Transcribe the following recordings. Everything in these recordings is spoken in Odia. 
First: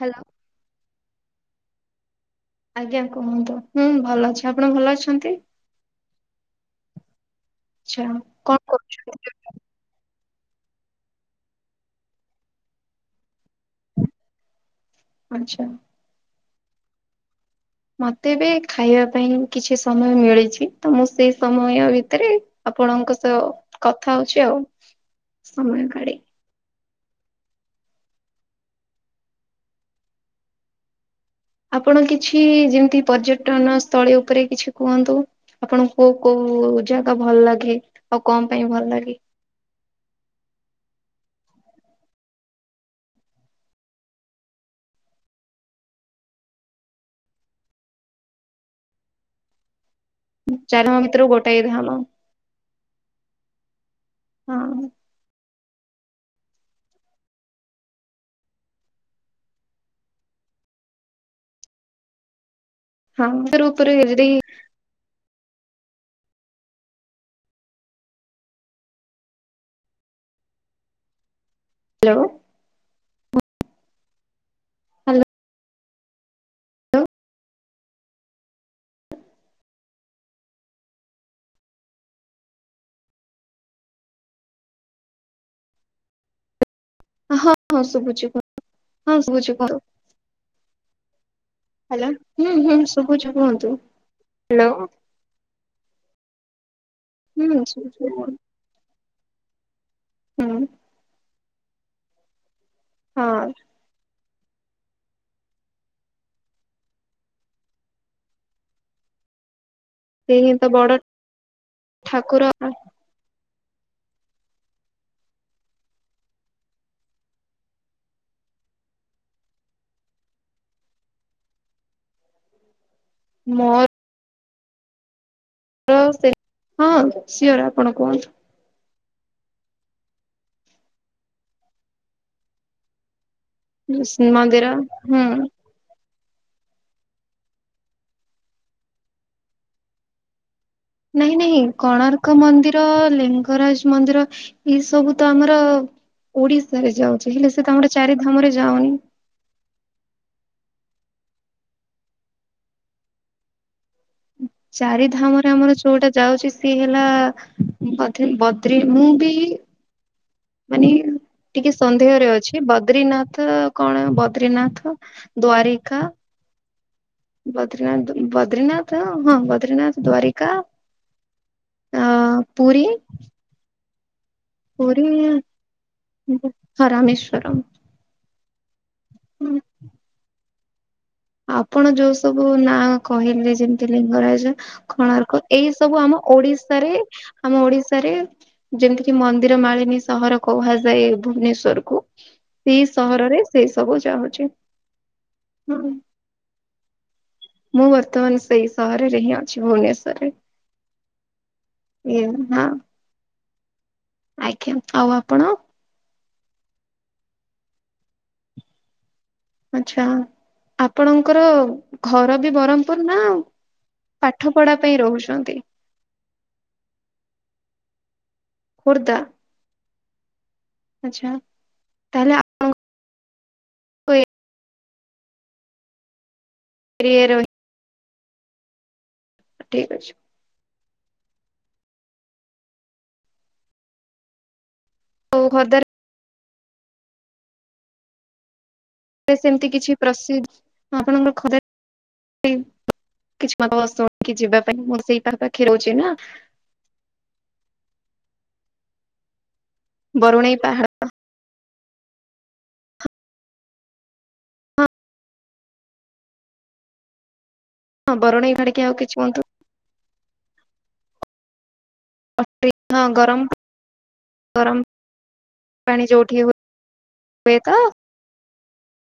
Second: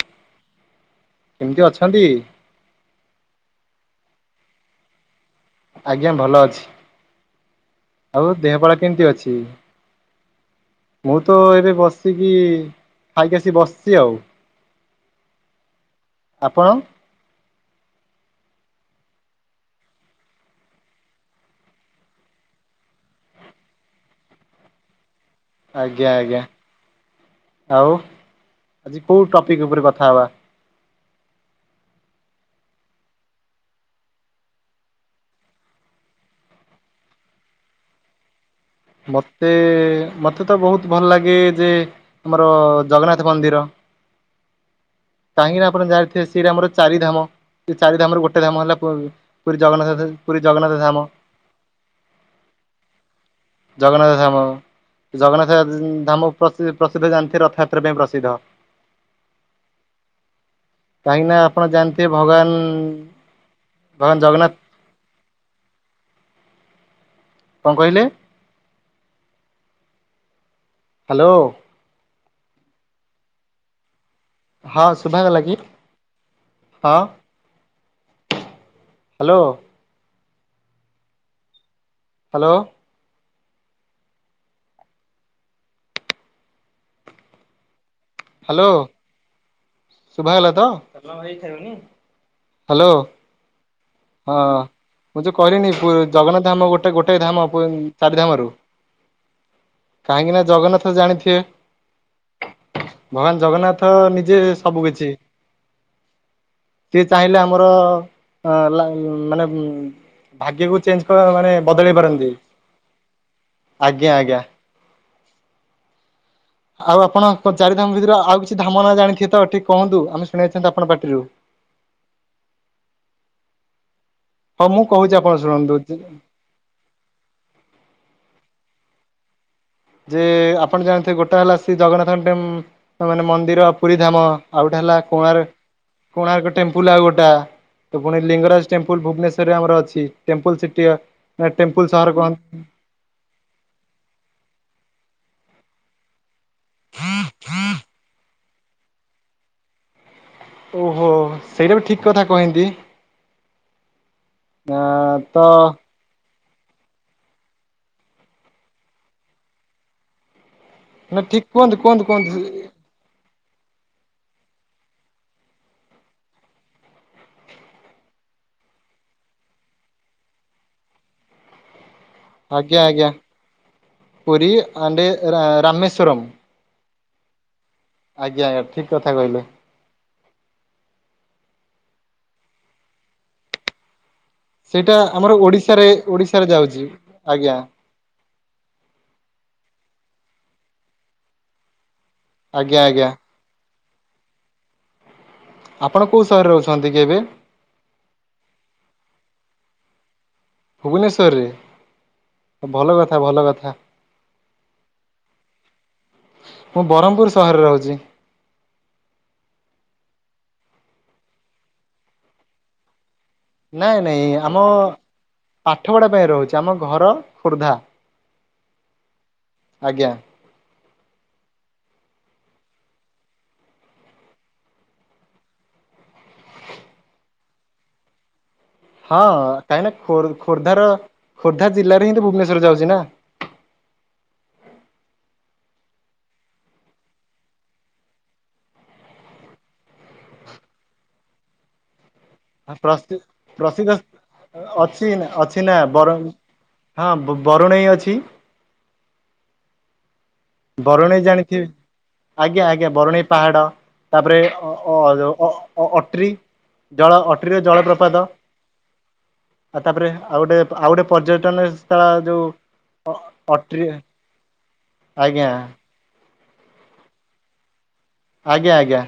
ହାଲୋ। କେମିତି ଅଛନ୍ତି? ଆଜ୍ଞା କୁହନ୍ତୁ ହୁଁ ଭଲ ଅଛି ଆପଣ ଭଲ ଅଛନ୍ତି? ଆଜ୍ଞା ଭଲ ଅଛି। ଆଚ୍ଛା ଆଉ କଣ ଦେହପା କେମିତି କରୁଛନ୍ତି? ଅଛି? ମୁଁ ତ ଏବେ ବସିକି ଖାଇକି ଆସି ବସିଛି ଆଉ। ଆଚ୍ଛା। ଆପଣ? ମତେ ବି ଖାଇବା ପାଇଁ କିଛି ସମୟ ମିଳିଚି। ତ ମୁଁ ସେଇ ସମୟ ଭିତରେ ଆପଣଙ୍କ ସହ କଥା ହଉଛି ଆଉ। ସମୟ ଆଜ୍ଞା କାଢି ଆଜ୍ଞା। ଆଉ ଆଜି କୋଉ ଟପିକ୍ ଉପରେ କଥା ହେବା। ଆପଣ କିଛି ଯେମିତି ପର୍ଯ୍ୟଟନ ସ୍ଥଳୀ ଉପରେ କିଛି କୁହନ୍ତୁ? ଆପଣ କ କୋଉ କୋଉ ଜାଗା ଭଲଲାଗେ ଆଉ କଣ ପାଇଁ ଭଲ ଲାଗେ ମତେ ମତେ ତ ବହୁତ ଭଲଲାଗେ। ଗେ ଯେ ଆମର ଜଗନ୍ନାଥ ମନ୍ଦିର। କାହିଁକି ନା ଆପଣ ଜାଣିଥିବେ ସେରା ଆମର ଚାରି ଧାମ, ସେ ଚାରି ଧାମରୁ ଗୋଟେ ଧାମ ହେଲା ପୁ ପୁରୀ ଜଗନ୍ନାଥ। [inaudible] ଧାମ। ଚାରିଧାମ ଭିତରୁ ଗୋଟାଏ ଧାମ। ଜଗନ୍ନାଥ ଧାମ, ହଁ ଜଗନ୍ନା [inaudible] ଧାମ ପ୍ରସି ପ୍ରସିଦ୍ଧ ଜାଣିଥିବେ ରଥଯାତ୍ରା ପାଇଁ ପ୍ରସିଦ୍ଧ। କାହିଁକି ନା ଆପଣ ଜାଣିଥିବେ ଭଗବାନ ଭଗବାନ ଜଗନ୍ନାଥ [unintelligible] କଣ କହିଲେ? ହ୍ୟାଲୋ। ହ୍ୟାଲୋ। ହଁ ହ୍ୟାଲୋ ଶୁଭାଗଲାଗି, ହଁ। ହ୍ୟାଲୋ। ହ୍ୟାଲୋ। ହଁ ହଁ ଶୁଭୁ ଛି ହ୍ୟାଲୋ ହଁ ଶୁଭୁଛି କୁହନ୍ତୁ, ଶୁଭାଗଲା ତ ହ୍ୟାଲୋ। ହୁଁ-ହୁଁ ହ୍ୟାଲୋ ଶୁଭୁଛି, କୁହନ୍ତୁ। ହଁ ହ୍ୟାଲୋ ମୁଁ ଯେ କହିଲିନି ପୁ ଜଗନ୍ନାଥ ଧାମ ଗୋଟେ ଗୋଟେ ହୁଁ ଧାମ ଶୁଭୁଛି ଚାରି କୁହନ୍ତୁ। ଧାମରୁ। କାହିଁକି ନା ହୁଁ ଜଗନ୍ନାଥ ଜାଣିଥିବେ। ଭଗବାନ ହଁ ଜଗନ୍ନାଥ ନି ଜେ ସବୁ କିଛି, ସିଏ ଚାହିଁଲେ ଆମର ଲା ମାନେ ସେ ହିଁ ତ ଭାଗ୍ୟକୁ ବଡ ଚେଞ୍ଜ୍ କରା ମାନେ ବଦଳେଇ ପାରନ୍ତି। ଠାକୁର ଆଜ୍ଞା ଆଜ୍ଞା। ଆଉ ଆପଣ ତ ଚାରିଧାମ ଭିତରୁ ଆଉ କିଛି ଧାମ ନାଁ ଜାଣିଥିବେ ତ ଟିକେ କୁହନ୍ତୁ ଆମେ ଶୁଣିବାକୁ ଚାହୁଁଛୁ ଆପଣଙ୍କ ପାଟିରୁ। ମୋର୍ ହଁ ମୁଁ କହୁଛି ଆପ୍ [inaudible] ସେ ହଁ ସିଓର୍, ଆପଣ କୁହନ୍ତୁ। ଯେ ଆପଣ ଜାଣିଥିବେ ଗୋଟେ ହେଲା ସେ ଜଗନ୍ନାଥଙ୍କ ଟେ ମାନେ ମନ୍ ମନ୍ଦିର ପୁରୀ ଧାମ ଆଉ ଶ୍ରୀମନ୍ଦିର ଗୋଟେ ହେଲା ହୁଁ କୋଣାର୍କ କୋଣାର୍କ ଟେମ୍ପଲ ଆଉ ଗୋଟା, ତ ପୁଣି ଲିଙ୍ଗରାଜ ଟେମ୍ପଲ ଭୁବନେଶ୍ଵରରେ ଆମର ଅଛି, ଟେମ୍ପଲସି ନାଇଁ ନାଇଁ କୋଣାର୍କ ମନ୍ଦିର ଲିଙ୍ଗରାଜ ମନ୍ଦିର ଏଇ ସବୁ ତ ଆମର ଓଡିଶାରେ ଯାଉଛି ହେଲେ ସେ ତ ଆମର ଚାରି ଧାମରେ ଯାଉନି। [inaudible] ଓହୋଃ, ସେଇଟା ବି ଠିକ୍ କଥା କହିନ୍ତି। ଚାରି ଧାମରେ ଆମର ଯୋଉଟା ଯାଉଛି ସିଏ ହେଲା ବଦ୍ରି ବଦ୍ରି ମୁଁ ବି ମାନେ ନା ଠିକ ଟିକେ କୁହନ୍ତୁ କୁହନ୍ତୁ ସନ୍ଦେହରେ କୁହନ୍ତୁ ଅଛି ବଦ୍ରିନାଥ ନାଥ କଣ ବଦ୍ରିନାଥ ଦ୍ଵାରିକା ବଦ୍ରିନାଥ, ବଦ୍ରିନାଥ ହଁ ବଦ୍ରିନାଥ ଦ୍ଵାରିକା ଅ-ଅ-ଅ ଆଜ୍ଞା ପୁରୀ ଆଜ୍ଞା ପୁରୀ ପୁରୀ ଆଣ୍ଡେ ରାମେଶ୍ୱରମ୍। ହଁ ରାମେଶ୍ୱରମ୍। ଆଜ୍ଞା ଠିକ୍ କଥା କହିଲେ। ଆପଣ ଯୋଉ ସବୁ ନାଁଆ କହିଲେ ଯେମିତି ଲିଙ୍ଗରାଜ୍ ଜ ସେଇଟା ଆମର କୋଣାର୍କ ଏଇ ଓଡିଶାରେ ସବୁ ଆମ ଯାଉଛି ଓଡିଶାରେ ଆଜ୍ଞା ଆମ ଓଡିଶାରେ ଯେମିତିକି ମନ୍ ମନ୍ଦିର ମାଳିନୀ ସହର କୁହାଯାଏ ଭୁବନେଶ୍ଵରକୁ, ଆଜ୍ଞା ସେଇ ଆଜ୍ଞା ସହରରେ ସେ ସବୁ ଯାଉଛି। ଆପଣ କୋଉ ସହରରେ ଅଛନ୍ତି କି ଏବେ? ମୁଁ ବର୍ତ୍ତମାନ ସେଇ ସହରରେ ହିଁ ଅଛି ଭୁବନେଶ୍ଵରରେ। ଭୁବନେଶ୍ଵରରେ, ଏ ହଁ ଭଲ କଥା ଭଲ କଥା। ଆଜ୍ଞା ଆଉ ଆପଣ ମୁଁ ବରମପୁର ସହରରେ ରହୁଛି। ଆଛା ଆପଣଙ୍କର ଘର ବି ବରହମପୁର ନା ଆଉ ନାଇଁ ନାଇଁ ଆମ ଆଠ ଗଡା ପାଇଁ ରହୁଛି ଆମ ଘର ଖୋର୍ଦ୍ଧା। ଖୁର୍ଦ୍ଧା ଆଜ୍ଞା। ଆଚ୍ଛା ତାହଲେ ଆ [unintelligible] [unintelligible] ହଁ କହି ଠିକ ନା ଅଛି ଖୋର ଖୋର୍ଦ୍ଧାର ଖୋର୍ଦ୍ଧା ଜିଲ୍ଲାରେ ହିଁ ତ ଭୁବନେଶ୍ୱର ଯାଉଛି ନା ଖୋର୍ଦ୍ଧା ସେମିତି କିଛି ପ୍ରସିଦ୍ଧ ଆପଣଙ୍କର ଘରେ ପ୍ରସି ପ୍ରସିଦ୍ଧ କି ଯିବା ପାଇଁ ମୁଁ ଅଛି ସେଇ ପାଖାପାଖି ଅଛି ନା ରହୁଛି ବରଂ ହଁ ବ ବ ବରୁଣେଇ ଅଛି। ବରୁଣେଇ ପାହାଡ ବରୁଣେଇ ଜାଣିଥିବେ। ଆଜ୍ଞା ଆଜ୍ଞା ବରୁଣେଇ ପାହାଡ ତାପରେ ଅ ଅ ଅ ଅଟ୍ରି ଜଳ ଅଟ୍ରିରେ ହଁ ଜଳପ୍ରପାତ ବରୁଣେଇ ପାହାଡ କି ଆଉ କିଛି କୁହନ୍ତୁ ଆଉ ତାପରେ ଆଉ ଗୋଟେ ଆଉ ଗୋଟେ ପର୍ଯ୍ୟଟନସ୍ଥଳ ତ ଯୋଉ ଅଟ୍ରି, ହଁ ଅ ଗରମ ଅ ଅଟ୍ରିରେ ଗରମ ପାଣି ଯେଉ ଉଠି ହୁଏ ତ ଆଜ୍ଞା ଆଜ୍ଞା।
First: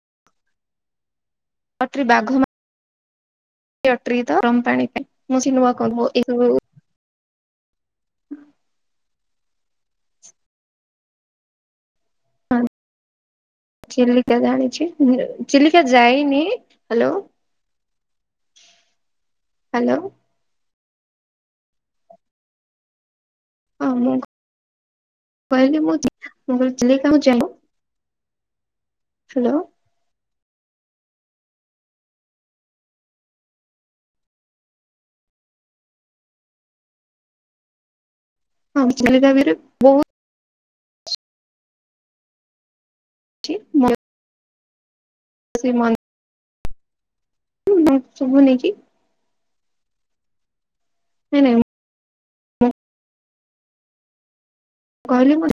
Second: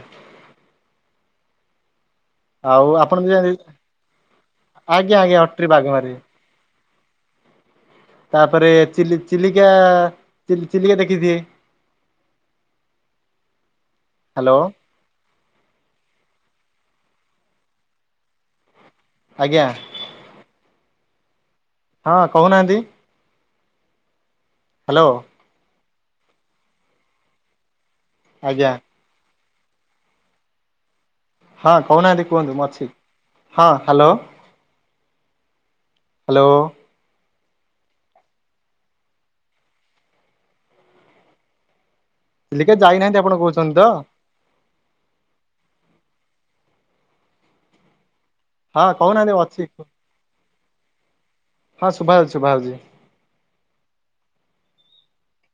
[unintelligible] ବାଘ ଆଉ ଆପଣ ବି ମା ଅଟରି ତ ଆରମ ପାଣି ପାଇଁ ଆଜ୍ଞା ଆଜ୍ଞା ମୁଁସି ନୁ ଅଟ୍ରି ଆ କ ବାଘମାରି ଏକ ତାପରେ ଚି ଚିଲିକା ଚିଲିକା ଦେଖିଥିବେ। ହଁ ସେ ଚିଲିକା ହ୍ୟାଲୋ ଜାଣିଛି ବିର ଚିଲିକା ଯାଇନି ହ୍ୟାଲୋ। ଆଜ୍ଞା। ହ୍ୟାଲୋ ହଁ କହୁନାହାନ୍ତି। ହଁ ମୁଁ ହ୍ୟାଲୋ କହିଲି ମୁ ମୁଁ ଚିଲିକା ମୁଁ ଯାଇନି ଆଜ୍ଞା। ହ୍ୟାଲୋ ହଁ କହୁନାହାନ୍ତି କୁହନ୍ତୁ ମୁଁ ଅଛି ହଁ ହ୍ୟାଲୋ ହ୍ୟାଲୋ। ହଁ ଚିଲିକା ବିରେ ବହୁ ଚିଲିକା ଯାଇନାହାନ୍ତି ଆପଣ କହୁଛନ୍ତି ତ ଶେ ମନ୍ ହୁଁ ହୁଁ ହଁ କହୁନାହାନ୍ତି ଅଛି। ନାଇଁ ନାଇଁ ହଁ ସୁଭା ହେଉଛି ଶୁଭା ମୁଁ ହେଉଛି। କହିଲ ମୁ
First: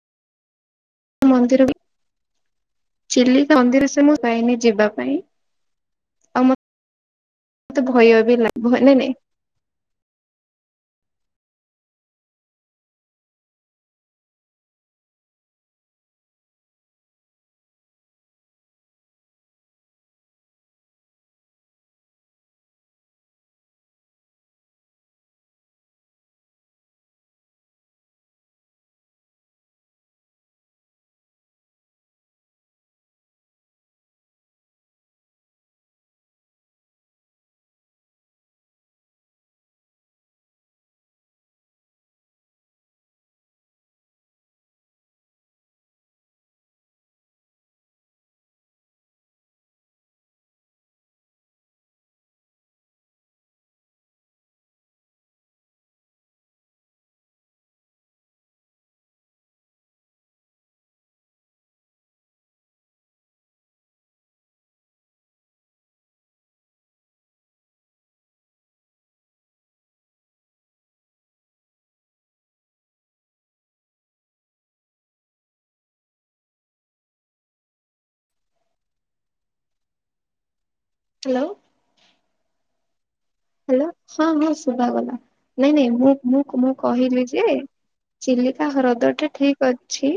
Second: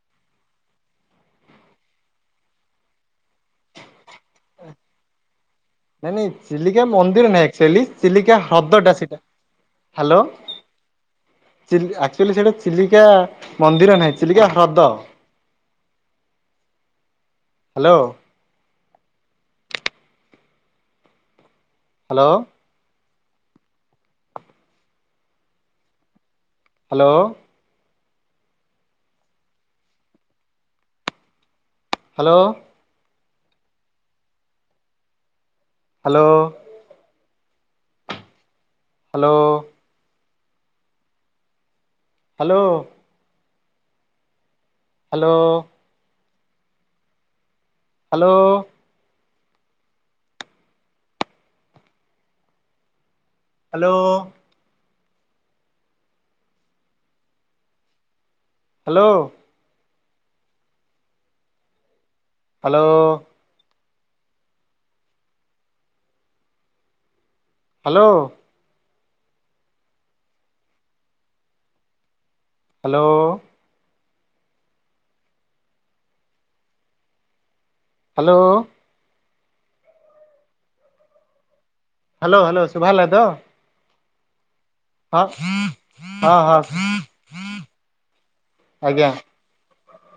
ମନ୍ଦିର ବିଚିଲିକା ମନ୍ଦିର ସେ ମୁଁ ଯାଇନି ଯିବା ପାଇଁ ନାଇଁ ନାଇଁ ଆଉ ଚିଲିକା ମନ୍ଦିର ନାଇଁ ଆକୋଚ୍ଚୋଲି ମତେ ଭୟ ଚିଲିକା ବି ଲାଗେ ହ୍ରଦ ଟା ନାଇଁ ନାଇଁ ସେଇଟା। ହ୍ୟାଲୋ ଚିଲିଆକ୍ଚୁଲି ସେଇଟା ଚିଲିକା ମନ୍ଦିର ନାହିଁ ଚିଲିକା ହ୍ରଦ। Hello hello hello. Hello hello. Hello hello hello. Hello. Hello. Hello. Hello. Hello. Hello. Hello. Hello. Hello hello ସୁଭାହେଲା ତ। ହଁ ହ୍ୟାଲୋ ହଁ ଶୁଭ ଗଲା ହଁ ନାଇଁ ନାଇଁ ମୁଁ ହଁ ମୁ ହଁ ମୁଁ କହିଲି ଯେ। ଚିଲିକା ଆଜ୍ଞା ହ୍ରଦ ଟେ ଠିକ୍ ଅ ଅଛି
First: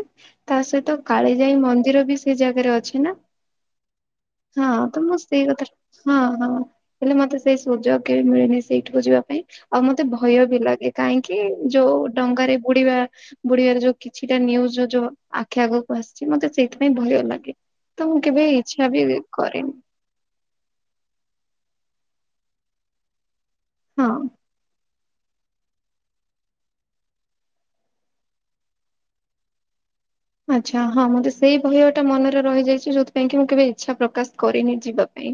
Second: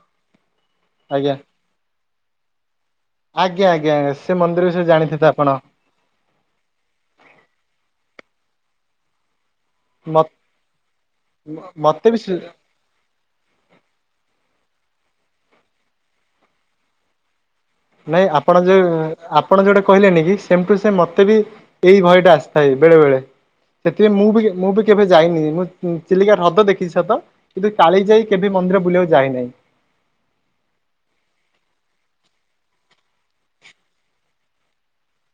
ତା ସହିତ ଆଜ୍ଞା। କାଳିଜାଇ ମନ୍ଦିର ବି ସେ ଜାଗାରେ ଅ କିନା ଆଜ୍ଞା ଆଜ୍ଞା ଆଜ୍ଞା ସେ ମନ୍ଦିର ବିଷୟରେ ହଁ ତ ମୁଁ ଜାଣିଥିବେ ସେଇ ଆପଣ। କଥା ହଁ ହଁ ହେଲେ ମତେ ସେଇ ସୁଯୋଗ କେବେ ମିଳିନି ସେଇଠିକୁ ଯିବା ପାଇଁ। ଆଉ ମତେ ଭୟ ବି ଲାଗେ କାହିଁକି ଯୋଉ ମତେ ବି ଡଙ୍ଗାରେ ବୁଡ଼ିବା ବୁଢିବାରେ ଯୋଉ କିଛିଟା ନିୟୁଜ୍ ଯୋଉ ଆଖି ଆଗକୁ ଆସିଚି ମତେ ସେଇଥିପାଇଁ ଭୟ ଲାଗେ। ତ ମୁଁ ନାଇଁ କେବେ ଆପଣ ଯୋଉ ଇଚ୍ଛା ବି ଆପଣ କରେନି ଯୋଉଟା କହିଲେନି କି ସେମ୍ ଟୁ ସେମ୍ ମତେ ବି ଏଇ ଭୟ ଟା ଆସିଥାଏ ବେଳେ ବେଳେ ହଁ ସେଥିପାଇଁ ମୁଁ ବି ମୁଁ ବି କେବେ ଯାଇନି ମୁଁ ଚିଲିକା ହ୍ରଦ ଦେଖିଛି ସତ କିନ୍ତୁ କାଳି ଯାଇ କେବେ ମନ୍ଦିର ବୁଲିବାକୁ ଯାଇନାହିଁ। [inaudible] ଆଚ୍ଛା ହଁ ମୋତେ ସେଇ ଭୟ ଟା ମନରେ ରହିଯାଇଛି ଯୋଉଥିପାଇଁ କି ମୁଁ କେବେ ଇଚ୍ଛା ପ୍ରକାଶ କରିନି ଯିବା ପାଇଁ।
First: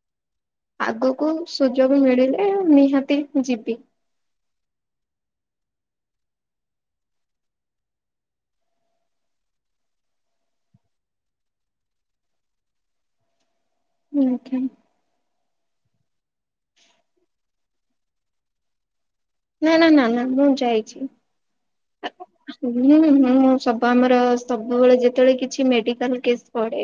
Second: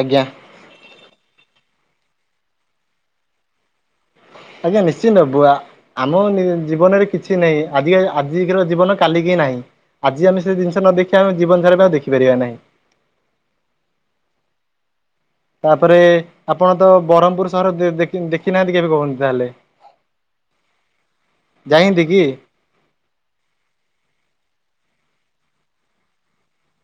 ଆଜ୍ଞା। ଆଗକୁ ସୁଯୋଗ ମିଳିଲେ ନିହାତି ଯିବି। ଆଜ୍ଞା ନିଶ୍ଚିନ୍ତବୁଆ ଆମ ଜୀବନରେ କିଛି ନାହିଁ ଆଜି ଆଜିର ଜୀବନ କାଲିିକି ନାହିଁ ଆଜି ଆମେ ସେ ଜିନିଷ ନ ଦେଖିବା ଆମେ ଜୀବନ ସାରା ଆଉ ଦେଖିପାରିବା ନାହିଁ। ଉହୁଁ। ତାପରେ ଆପଣ ତ ବ୍ରହ୍ମପୁର ସହର ଦେଖିନାହାନ୍ତି କେବେ କୁହ ନା ନା ନା ନା ମୁଁ ଯାଇଚି। ଯାଇନ୍ତି କି ହୁଁ ହୁଁ ସବୁ ଆମର ସେ ସବୁବେଳେ ଯେତେବେଳେ କିଛି ମେଡିକାଲ୍ କେସ୍ ପଡ଼େ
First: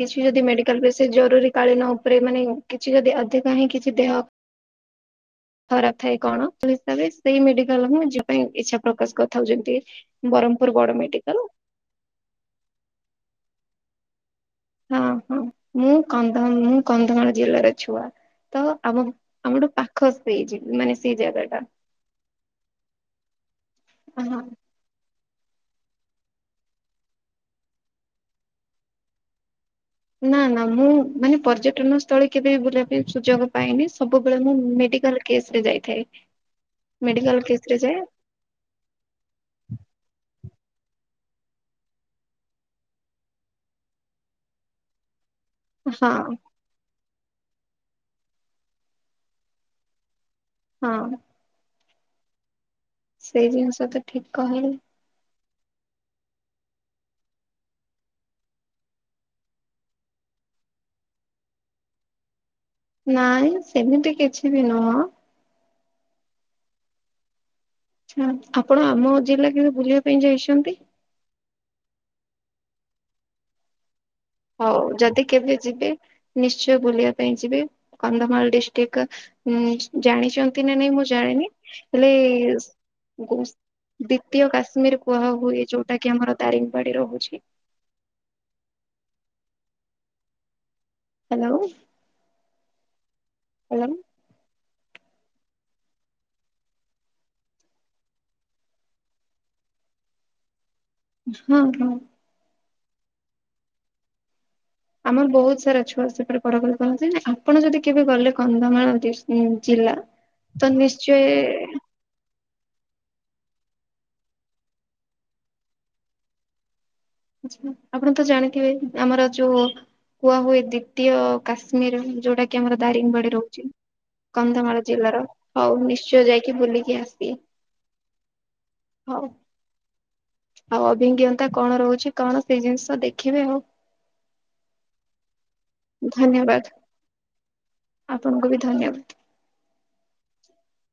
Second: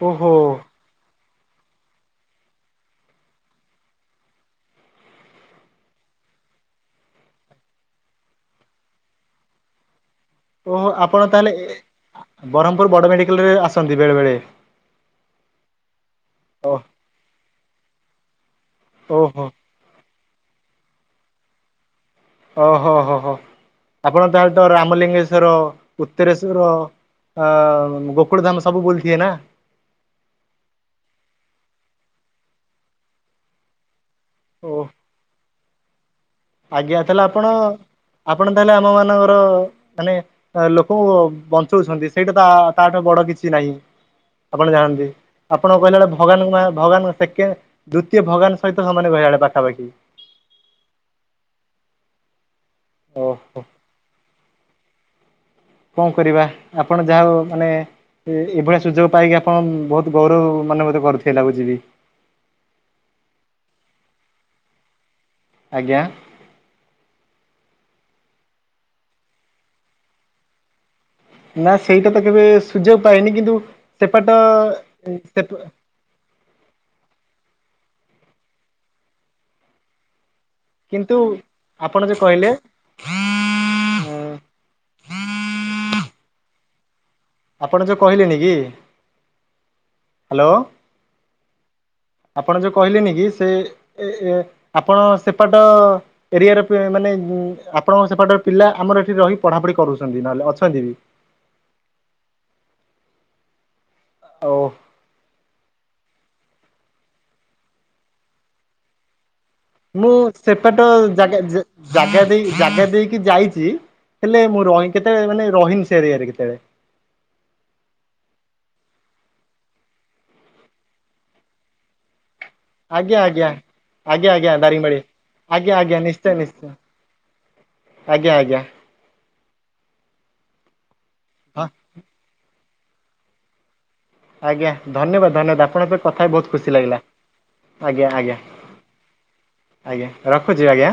କିଛି ଯଦି ମେଡିକାଲ ବେସିକ୍ ଜରୁରୀ କାଳୀନ ଉପରେ ମାନେ କିଛି ଯଦି ଅଧିକ ହିଁ କିଛି ଦେହ ଖରାପ ଥାଏ କଣ ତ ହିସାବରେ ସେଇ ମେଡିକାଲ୍ ମୁଁ ଯିବା ପାଇଁ ଇଛା ପ୍ରକାଶ କଥାକୁ ଯେମିତି ଓଃ ବଡ ଆପଣ ମେଡିକାଲ ତାହେଲେ ଏ ବ୍ରହ୍ମପୁର ବଡ଼ ମେଡିକାଲରେ ଆସନ୍ତି ବେଳେ ବେଳେ। ହଁ ହଁ ମୁଁ କନ୍ଧ ମୁଁ କନ୍ଧମାଳ ଜିଲ୍ଲାର ଛୁଆ। ତ ଆମ ଓହୋ ଆମଠୁ ପାଖ ହେଇଛି ମାନେ ସେଇ ଜାଗା ଟା। ଓ ହୋ ହୋ ହୋ ଆପଣ ହଁ। ତାହେଲେ ତ ରାମଲିଙ୍ଗେଶ ର ଉତ୍ତରେଶ୍ଵର ଆ ଗୋକୁଳ ଧାମ ସବୁ ବୁଲିଥିବେ ନା? ନା ନା ମୁଁ ମାନେ ପର୍ଯ୍ୟଟନ ସ୍ଥଳୀ କେବେ ବୁଲିବା ପାଇଁ ସୁଯୋଗ ପାଇନି। ସବୁବେଳେ ମୁଁ ଓ ମେଡିକାଲ୍ କେସ୍ ରେ ଯାଇଥାଏ। ଆଜ୍ଞା ତାହେଲେ ମେଡିକାଲ ଆପଣ କେସ୍ ରେ ଯାଏ ଆପଣ ତାହେଲେ ଆମ ମାନଙ୍କର ମାନେ ଆଁ ଲୋକଙ୍କୁ ବଞ୍ଚଉଛନ୍ତି ସେଇଟା ତା ତାଠୁ ବଡ଼ କିଛି ନାହିଁ ଆପଣ ଜାଣନ୍ତି। ଆପଣ କହିଲା ଭଳିଆ ହଁ ଭଗବାନ ଙ୍କୁ ମା ଭଗବାନ ଦେଖି ଦ୍ଵିତୀୟ ଭଗବାନ ସହିତ ସମାନ ବେଳେବେଳେ ପାଖାପାଖି। ହଁ। ସେଇ ଓହୋ ଜିନିଷ ତ ଠିକ୍ କହିଲେ। କଣ କରିବା ଆପଣ ଯା ହେଉ ମାନେ ଏଇ ଏଇଭଳିଆ ସୁଯୋଗ ପାଇକି ଆପଣ ବହୁତ୍ ଗୌରବ ମନବୋଧ କରୁଥିବେ ଲାଗୁଚି ବି। ନାଇଁ ସେମିତି କିଛି ବି ନୁହଁ। ଆଜ୍ଞା। ହୁଁ। ଆପଣ ଆମ ଜିଲ୍ଲା କେବେ ବୁଲିବା ପାଇଁ ଯାଇଛନ୍ତି? ନା ସେଇଟା ତ କେବେ ସୁଯୋଗ ପାଇନି କିନ୍ତୁ ସେପାଟ ହଉ ଯଦି ସେ କେବେ ଯିବେ ନିଶ୍ଚୟ ବୁଲିବାକୁ ପାଇଁ ଯିବେ କନ୍ଧମାଳ ଡିଷ୍ଟିକ ଉଁ ଜାଣିଛନ୍? ନ୍ତି ନା ନାଇଁ ମୁଁ କିନ୍ତୁ ଜାଣିନି ଆପଣ ହେଲେ ଯୋଉ କହିଲେ [unintelligible] ଉଁ ଦ୍ଵିତୀୟ କାଶ୍ମୀର କୁହା ହୁଏ। ଯୋଉଟା କି ଆମର ଦାରିଙ୍ଗବାଡି ରହୁଛି। ଆପଣ ଯୋଉ କହିଲେନି କି ହାଲୋ ହାଲୋ। ଆପଣ ଯୋଉ କହିଲେନି କି ସେ ଏ ଏ ଆପଣ ସେପାଟ ଏରିଆରେ ପି ମାନେ ଆପଣ ସେପାଟର ପିଲା ଆମର ଏଠି ରହି ପଢାପଢି କରୁଛନ୍ତି। ନହେଲେ ଅଛନ୍ତି ବି ହୁଁ ହୁଁ। ଓ। ଆମର ବହୁତ ସାରା ଛୁଆ ସେପଟେ ପଢ଼ାପଢ଼ି କରନ୍ତି। ଆପଣ ଯଦି କେବେ ଗଲେ କନ୍ଧମାଳ ଡିଷ୍ଟ ମୁଁ ସେପଟ ଜାଗା ଜା ଜାଗା ଦେଇି ଜାଗା ଦେଇ କି ଯାଇଚି ହେଲେ ମୁଁ ରହି କେତେ ମାନେ ରହିନି ସେ ଏରିଆ ରେ କେତେବେଳେ। ଆଛା ଆପଣ ତ ଜାଣିଥିବେ ଆମର ଯୋଉ କୁଆ ହୁଏ ଦ୍ଵିତୀୟ କାଶ୍ମୀର ଯୋଉଟା କି ଆମର ଦାରିଙ୍ଗ ଆଜ୍ଞା ବାଡି ଆଜ୍ଞା। ରହୁଚି। ଆଜ୍ଞା ଆଜ୍ଞା କନ୍ଧମାଳ ଦାରିଙ୍ଗବାଡ଼ି ଜିଲ୍ଲାର ହଉ ନିଶ୍ଚୟ ଯାଇକି ବୁଲିକି ଆସିବେ। ଆଜ୍ଞା ଆଜ୍ଞା। ହଉ ଆଉ ଅଭିଜ୍ଞତା ହଁ କଣ ରହୁଚି କଣ ସେଇ ଜିନିଷ ଦେଖିବେ ଆଉ। ଆଜ୍ଞା ଧନ୍ୟବାଦ ଧନ୍ୟବାଦ ଆପଣପେଇ କଥା ହେଇ ବହୁତ ଧନ୍ୟବାଦ ଖୁସି ଲାଗିଲା। ଆଜ୍ଞା ଆଜ୍ଞା ଆପଣଙ୍କୁ ବି ଧନ୍ୟବାଦ। ଆଜ୍ଞା ରଖୁଚି ଆଜ୍ଞା।